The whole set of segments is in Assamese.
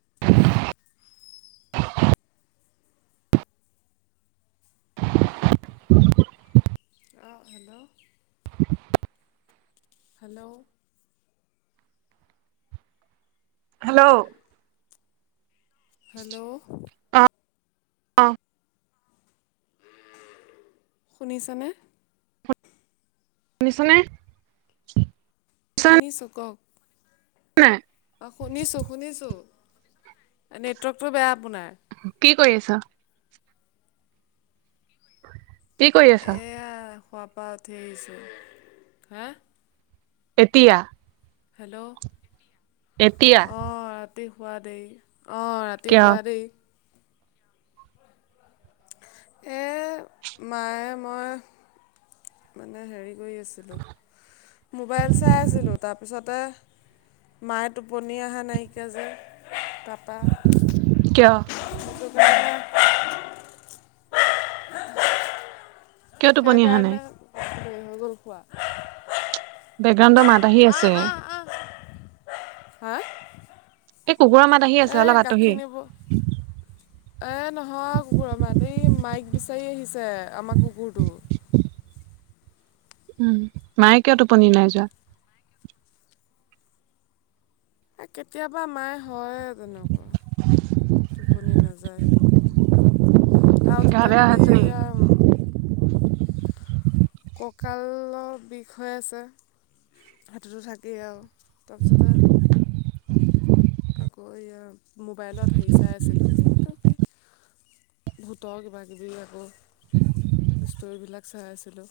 [inaudible] [unintelligible] অঁ' হেল্লৌ' হেল্লৌ' হেল্লৌ' হেল্লৌ' তা অঁ'। শুনিছানে? শুনিছনে? শুনিছনে শুনিছোঁ কওক, নাই অ' শুনিছো শুনিছো। নেটৱৰ্কটো বেয়া আপোনাৰ। কি কৰি আছা? কি কৰি আছা এয়া খোৱাপা উঠি আহিছো, হাঁ। এতিয়া! হেল্ল'! এতিয়া অ, ৰাতি শোৱা দেৰি, অ, ৰাতি কিয় শুৱা দেৰি। এই, মায়ে মই মানে হেৰি কৰি আছিলোঁ, মোবাইল চাই আছিলোঁ, তাৰপিছতে মায়ে টোপনি অহা নাইকিয়া যে, তাপা কিয়? [unintelligible] কিয় টোপনি অহা নাই সেইকাৰণে, দেৰি হৈ গ'ল শুৱা। বেকগ্ৰাউণ্ডৰ মাত আহি আছে আহ, আহ, হা! এই কুকুৰৰ মাত আহি আছে, এই অলপ আতহি এ, নহয় কুকুৰ মাত, এই মাইক বিচাৰি আহিছে, আমাৰ কুকুৰটো। মায়ে কিয় টোপনি নাই যোৱা? এই, কেতিয়াবা মাই হয়য়েই তেনেকুৱা, টোপনি নযানো। [unintelligible] আহি আৰু গা তাতে বেয়া কালি হৈছে নেকি ইয়া কঁকালৰ বিষ হৈ আছে। সেইটোতো থাকেই আৰু, তাৰপিছতে আকৌ, এই মোবাইলত হেৰি চাই আছিলোঁ, এই কি ভোতৰ কিবা-কিবি আকৌ, ষ্টৰিবিলাক চাই আছিলোঁ।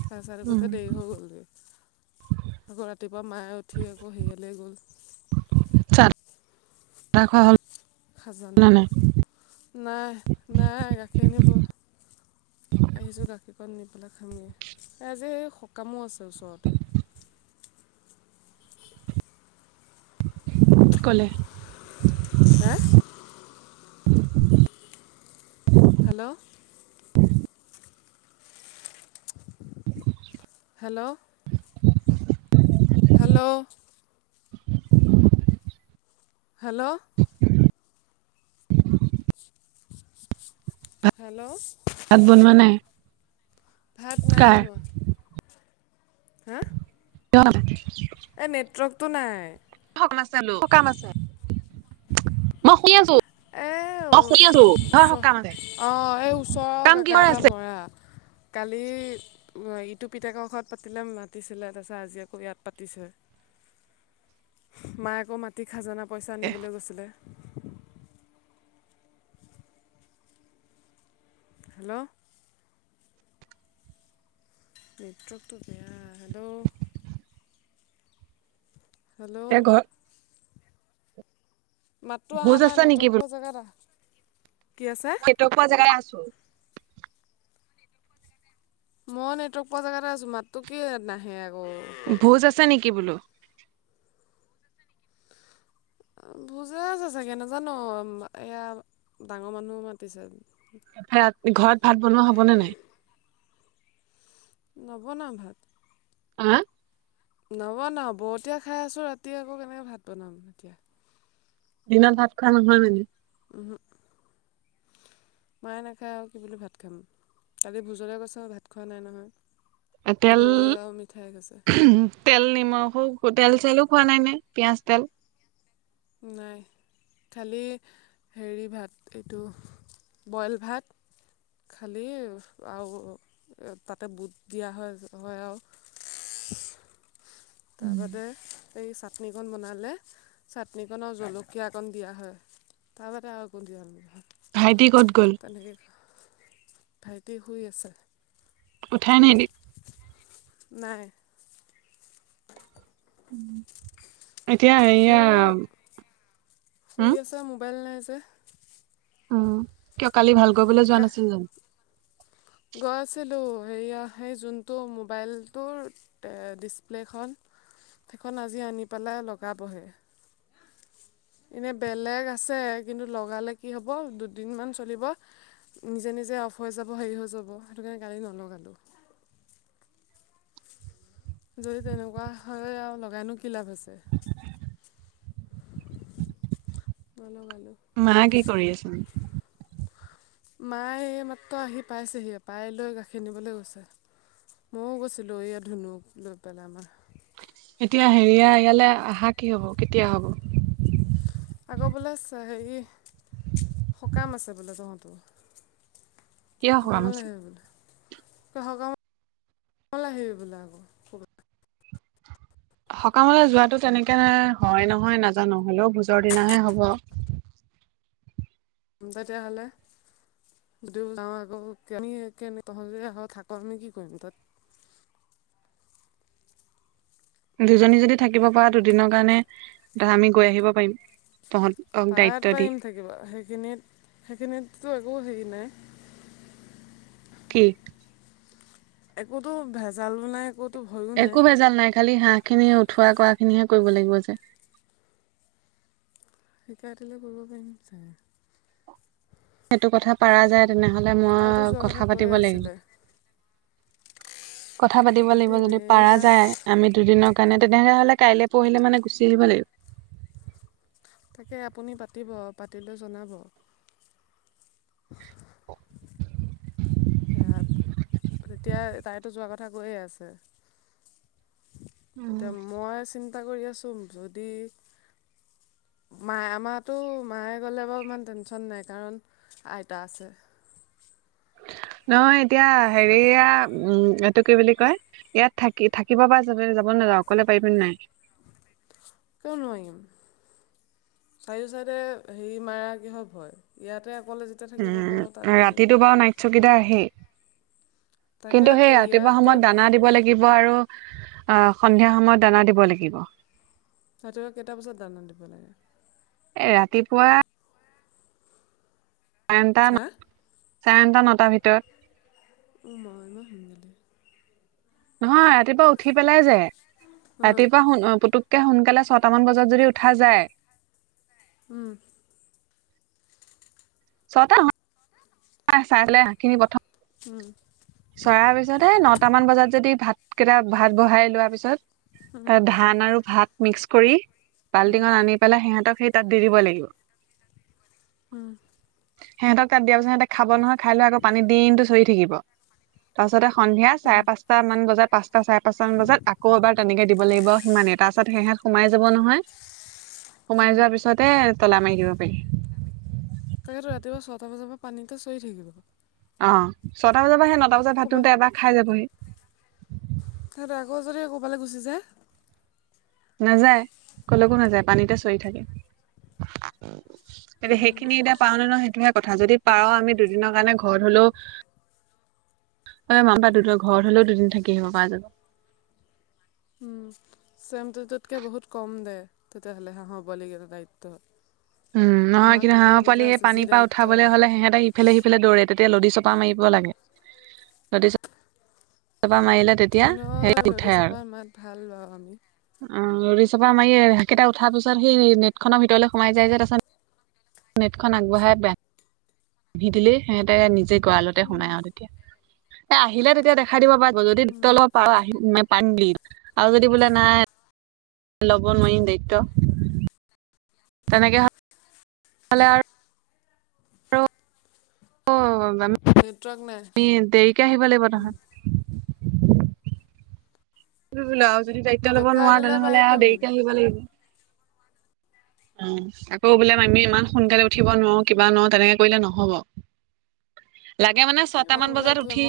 সেয়া চাই উম থাকোতে দেৰি হৈ গ'লগে, আকৌ ৰাতিপুৱা মায়ে উঠি আকৌ হেৰিয়ালৈ গ'ল। [unintelligible] [unintelligible] নে নাই নাই, নাই, গাখীৰ আনিব আহিছোঁ গাখীৰকণ নি পেলাই খামগে, এই আজি সকামো আছে ওচৰতে। ক'লে। হা! Hello! [inaudible] Hello! Hello! [inaudible] Hello! Hello! ভাত বনোৱা নাই? ভাত নাই কাৰ বনোৱা। হা! [unintelligible] এই নেটৱৰ্কটো নাই। [unintelligible] সকাম আছে, মই শুনি আছো। এই মই শুনি আছো। ওচ কিহৰ সকাম আছে অ, এই ওচৰৰ সকাম কাকা কিহৰ এটা আছে মৰা। কালি ইটো পিতেকৰ ঘৰত পাতিলে, মাতিছিলে, তাৰপিছত আজি আকৌ ইয়াত পাতিছে। [inaudible] মায়ে আকৌ মাটিৰ খাজানা পইচা আনিবলৈ গৈছিলে। হেল্ল'! নেটওৰ্কটো বেয়া, হেল্ল'? হেল্ল'? এতিয়া ঘৰ মাতটো ভোজ আহা নাই আছে নেকি নেটৱৰ্ক বোলো পোৱা জেগাত আহ, কি হৈছে? মই নেটৱৰ্ক পোৱা জেগালে আহ চোন। মই নেটৱৰ্ক পোৱা জেগাতে আছো, মাততো কি নাহে আক। ভোজ আছে নেকি বোলো। [inaudible] ভোজে আছে চাগে নাজানো, এয়া ডাঙৰ মানুহ মাতিছে। ভাত, ঘৰত ভাত বনোৱা হবনে নাই? নবনাও ভাত। হা? নবনাও বৰতীয়া খাই আছোঁ ৰাতি আকৌ কেনেকে ভাত বনাম, এতিয়া। দিনত ভাত খোৱা নহয় মানে? উহু, মায়ে নাখায় আৰু কি বুলি ভাত খাম। কালি ভোজলে গৈছ ভাত খোৱা নাই নহয়। তেল। দৈ আৰু মিঠাই খাইছে। তেল, নিমখো, তেল চেলো খোৱা নাই নে পি‍ঁয়াজ, তেল। নাই। কালি হেৰি ভাত এইটো বইল ভাত। খালী আৰু তাতে বুট দিয়া হয় হয় আৰু। [unintelligible] তাৰ বাদে এই চাটনিকণ বনালে, চাটনিকণত জলকীয়া অকণ দিয়া হয়। তাৰবাদে আৰু একো ভাইটি নিদিয়ে। ক'ত গ'ল তেনেকে ভাইটি শুই আছে। উঠাই নিদি। নাই। [inaudible] এতিয়া এয়া সিও শুই উম আছে, মোবাইল নাই যে। উম' কিয় কালি ভাল কৰিবলৈ যোৱা নাছিল জানো। গৈছিলোঁ সেইয়া সেই যোনটো মোবাইলটোৰ। ডিছপ্লেখন সেইখন আজি আনি পেলাই লগাবহে। এনে বেলেগ আছে, কিন্তু লগালে কি হ'ব দুদিনমান চলিব। নিজে নিজে অফ হৈ যাব, হেৰি হৈ যাব সেইটো কাৰণে কালি নলগালোঁ। যদি তেনেকুৱা হয় আৰু লগাইনো কি লাভ আছে। নলগালোঁ। মায়ে কি কৰি আছে। মায়ে এইমাত্ৰ আহি পাইছেহি, পাই লৈ গাখীৰ নিবলৈ গৈছে। ময়ো গৈছিলোঁ এইয়া ধুনুক লৈ পেলাই আমাৰ। এতিয়া হেৰিয়া ইয়ালে আহা কি হ'ব, কেতিয়া হ'ব? আকৌ বোলে হেৰি সকাম আছে বোলে তহঁতৰ? কিয় সকাম সকামলে আছে আহিবি বোলে, তই সকামালে আহিবি বোলে আকৌ। সকামলে যোৱাটো তেনেকে হয় নহয় নাজানো, হ'লেও ভোজৰ দিনাহে হ'ব। তেতিয়াহ'লে। যদিও যাওঁ আকৌ আমি কেনে তহঁতি আহ থাক আমি কি কৰিম তাত। দুজনী যদি থাকিব পাৰ। দুদিনৰ কাৰণে ত আমি গৈ আহিব পাৰিম তহঁত। পাৰাত পাৰিম থাকিব সেইখিনিত সেইখিনিততো একো হেৰি নাই। কি? একোতো ভেজালো নাই একো। একো বেজাল নাই খালি হাঁহ খিনি উঠোৱা কৰা খিনিহে কৰিব লাগিব যে। শিকাই দিলে কৰিব পাৰিম ছাগে। সেইটো কথা পাৰা যায় তেনেহ'লে তাইতো মই যোৱাৰ কথা কৈয়ে পাতিব লাগিব। আছিলে কথা পাতিব লাগিব পাতিবি যদি পাৰা এয়া যায় আমি দুদিনৰ কাৰণে তেনেহলে হ'লে কাইলৈ পঢ়িলে মানে গুচি আহিব লাগিব। তাকে আপুনি পাতিব পাতিলে জনাব। সেয়া তেতিয়া তাইতো যোৱা কথা কৈয়ে আছে। তেতিয়া মই চিন্তা কৰি আছোঁ যদি। মাই আমাৰ টো মাইয়ে গ'লে বাৰু ইমান টেনশন নাই কাৰণ। আইতা আছে। নহয় এতিয়া হেৰিয়া উম এইটো কি বুলি কয়। ইয়াত থাকি থাকিব পৰা যাব যাব নযাওঁ অকলে পাৰিবি নে নাই। কিয় নোৱাৰিম। চাৰিও চাইডে হেৰি মাৰ কি হয় ভয় ইয়াতে অকলে যেতিয়া থাকিব পাৰোঁ তাত আৰু কিনো। চকিদাৰ আহেই কিন্তু তাকেতো সেই ৰাতিপুৱা ইয়াতে সময়ত দানা দিব লাগিবে। থাকিব আৰু অ সন্ধিয়া সময়ত দানা দিব লাগিব। ৰাতিপুৱা কেইটা বজাত দানা দিব লাগে। এ ৰাতিপুৱা। চাৰেটা হা চাৰেটা নটাৰ ভিতৰত। উম মই মই। নহয় ৰাতিপুৱা উঠি পেলাই যায় অঁ ৰাতিপুৱা সো পুুতুক। একে সোনকালে ছয়ট মান বজাত যদি উঠা যায়। উম। ছটা সাত। এ চাইলে শাকখিনি প্ৰথম। উম। চৰাইৰ পিছত হে নটামান বজাত যদি ভাতকেইটা ভাত বহাই লোৱাৰ পিছত। ধান আৰু ভাত মিক্স কৰি বাল্টিখন আনি। পেলাই সিহঁতক সেই তাত দি দিব লাগিব। উম। সিহঁতক তাত দিয় পিছত সহঁতে খাব নহয় খাই লৈ আকৌ পানী দিনটো চৰি থাকিব। তাৰপাছতে সন্ধিয়া চাই পাঁচ। এটা মান বজাত পাঁচটা চাৰে পাঁচটা মান বজাত আকৌ এবাৰ তেনেকে দিব লাগিব সিমানেই তাৰ পাছত হেহত সোমাই যাব নহয়। সোমাই যোৱাৰ পিছতে তলা মাৰি দিব পাৰি। তাকেতো ৰাতিুৱা ছটা বজাৰ পা পানীটে চৰি থাকিব। অঁ ছটা বজাৰ পৰা সেই নটা বজাত ভাত ক'ৰবাত খাওঁতে এবাৰ খাই যাবহি। তিহঁতে আকৌ যদি ক'ৰবালে গুচি যায়। নাযায় কলো কো নাযায় পানীতে চৰি থাকে। এতিয়া সেইখিনি এতিয়া পাওঁ নে নোৱাও সেইটোহে কথা যদি পাৰওঁ আমি দুদিনৰ কাৰণে ঘৰত হ'লেও। এ মামাপা দুদ ঘৰত হ'লেও দুদিন থাকি আহিব পৰা যাব। উম। চেমটোটোতকৈ বহুত কম দে তেতিয়াহ'লে হে হ'ব লগীয়া দায়িত্ব। উম নহয় আমাৰ কিন্তু কুকুৰ হাঁহ দুটা পোৱালি সে আছে যি পানীৰ পৰা দায়িত্ব উঠাবলৈ হ'লে সিহঁতে সিফালে সিফালে দৌৰে তেতিয়া লদী চপৰা মাৰিব লাগে লদি চপৰা মাৰিলে তেতিয়া এনেও স লৰি উঠে আৰু। চাপাৰ মাত ভাল বাৰু আমি অ লদী চপৰা মাৰি এ হেইকেইটা উঠাৰ পিছত সেই নেট খনৰ ভিতৰলৈ সোমাই যায় যে তাৰ পাছত নেটখন আগবঢ়াই ব পুহি দিলেই সিহঁতে নিজে গঁৰা়লতে সোমাই আৰু তেতিয়া এ আহিলে তেতিয়া দেখ দেখাই দিব পাৰ যদি তলত প আহে পানীত আৰু যদি বোলে নাই ল'ব নোৱাৰিম দায়িত্ব তেনেকে হয় ভালে আৰু আৰু অ নেটৱৰ্ক নাই তুমি দেৰিকে আহিব লাগিব তহত বুলি আৰু যদি দায়িত্ব লব দেখুৱাই নোৱাৰা দিলে তেনেহ'লে আৰু পাৰিম দেৰিকে আহিব লাগিব অ আকৌ বোলে আমি ইমান সোনকালে উঠিব নোৱাৰো কিবা নোৱাৰো তেনেকে কৰিলে নহব লাগে মানে মই ছটা মান সোনকালে বজাত উঠো উঠি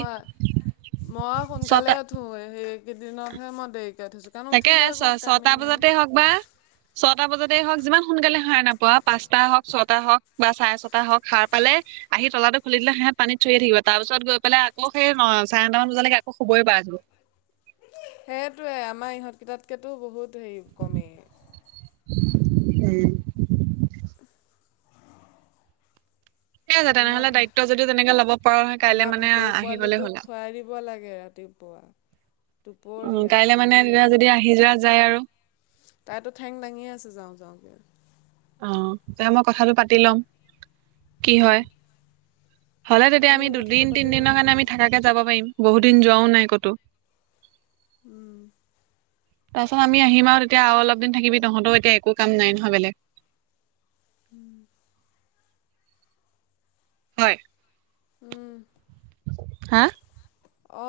মই সোনকালে ছটা সেইকেইদিনতহে মই দেৰিকেই উঠিছো তাকে ছ ছটা বজাতে হওক বা ছটা বজাতে হওক যিমান সোনকালে সাৰ নাপোৱা পাঁচটা হওক ছটা হওক বা চাৰে ছটা হওক সাৰ পালে আহি তলাটো খুলি দিলে সিহত পানী চৰীয়ে থাকিব তাৰ পিছত গৈ পেলাই আকৌ চাৰে ন মান বজাত আকৌ শুবই পাৰে চোন সেইটোৱে আমাৰ ইহঁত কেইটাত কে তো বহুত হেৰি কমেই উম উম ঠিকে আছে আমাৰ তেনেহ'লে ভা দায়িত্ব যদি তেনেকে ল'ব পাৰ নহয় কাইলে আমাৰ মানে ভাটৌ আহি গ'লে হ'ল পোৱালিটোক আৰু। খোৱাই দিব লাগে ৰাতিপুৱা দুপৰীয়া সন্ধিয়া হিজৰা যায় আৰু তাইতো ঠেং দাঙিয়ে আছে যাওঁ যাওঁ কে অ তেতিয়া মই কথাটো পাতি ল'ম কি উম, হয় হ'লে তেতিয়া আপুনি আমি কথাটো দুদিন পাতি তিনদিনৰ জনাব কাৰণে আমি থাকাকে কে যাব পাৰিম বহুত দিন যোৱাও নাই কতো উম তাৰপাছত আমি আহিম আৰু তেতিয়া অলপ দিন থাকিবি তঁহত এতিয়া একো কাম নাই নহয় বেলেগ উম হয় হা অ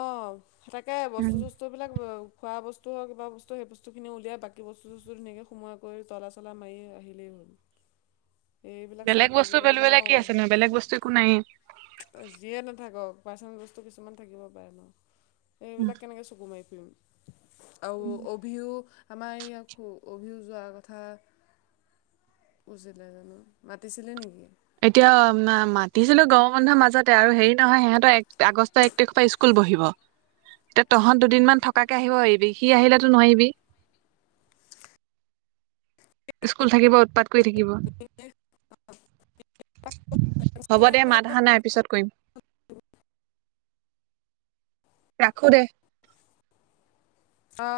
তাকে উম, বস্তু টো বস্তু বিলাক খোৱা বস্তু হওক কিবা বস্তু হেই বস্তুখিনি উলিয়াই বাকী বস্তু সস্তুবিলাক ধুনীয়াকে সোমোৱাই কৰি তলা চলা মাৰি আহিলেই হ'ল এইবিলাক বেলেগ চাই বস্তু ফুৰিবলৈ বুলিবলে কি আছে নো বেলেগ বস্তু একো নাইয়ে। নোৱাৰো যিয়ে নাথাকক পাৰ্চনেল বস্তু কিছুমান থাকিব পাৰে ন উম। সেইবিলাক কেনেকে চকু মাৰি ফুৰিম আৰু অভি ও আমাৰ এই অভি ও যোৱাৰ কথা কৈছিলে জানো মাতিছিলে নেকি এতিয়া মাতিছিলো গাৱৰ মানুহৰ মাজতে আৰু হেৰি নহয় সিহঁতৰ এক আগষ্ট এক তাৰিখৰ পা স্কুল বহিব এতিয়া তহঁত দুদিনমান থকাকে আহিব পাৰিবি, সি আহিলে টো নোৱাৰিবি স্কুল থাকিব উৎপাত কৰি থাকিব, হ'ব দে মাত আহা নাই পিছত কৰিম। ৰাখো দে। অ'।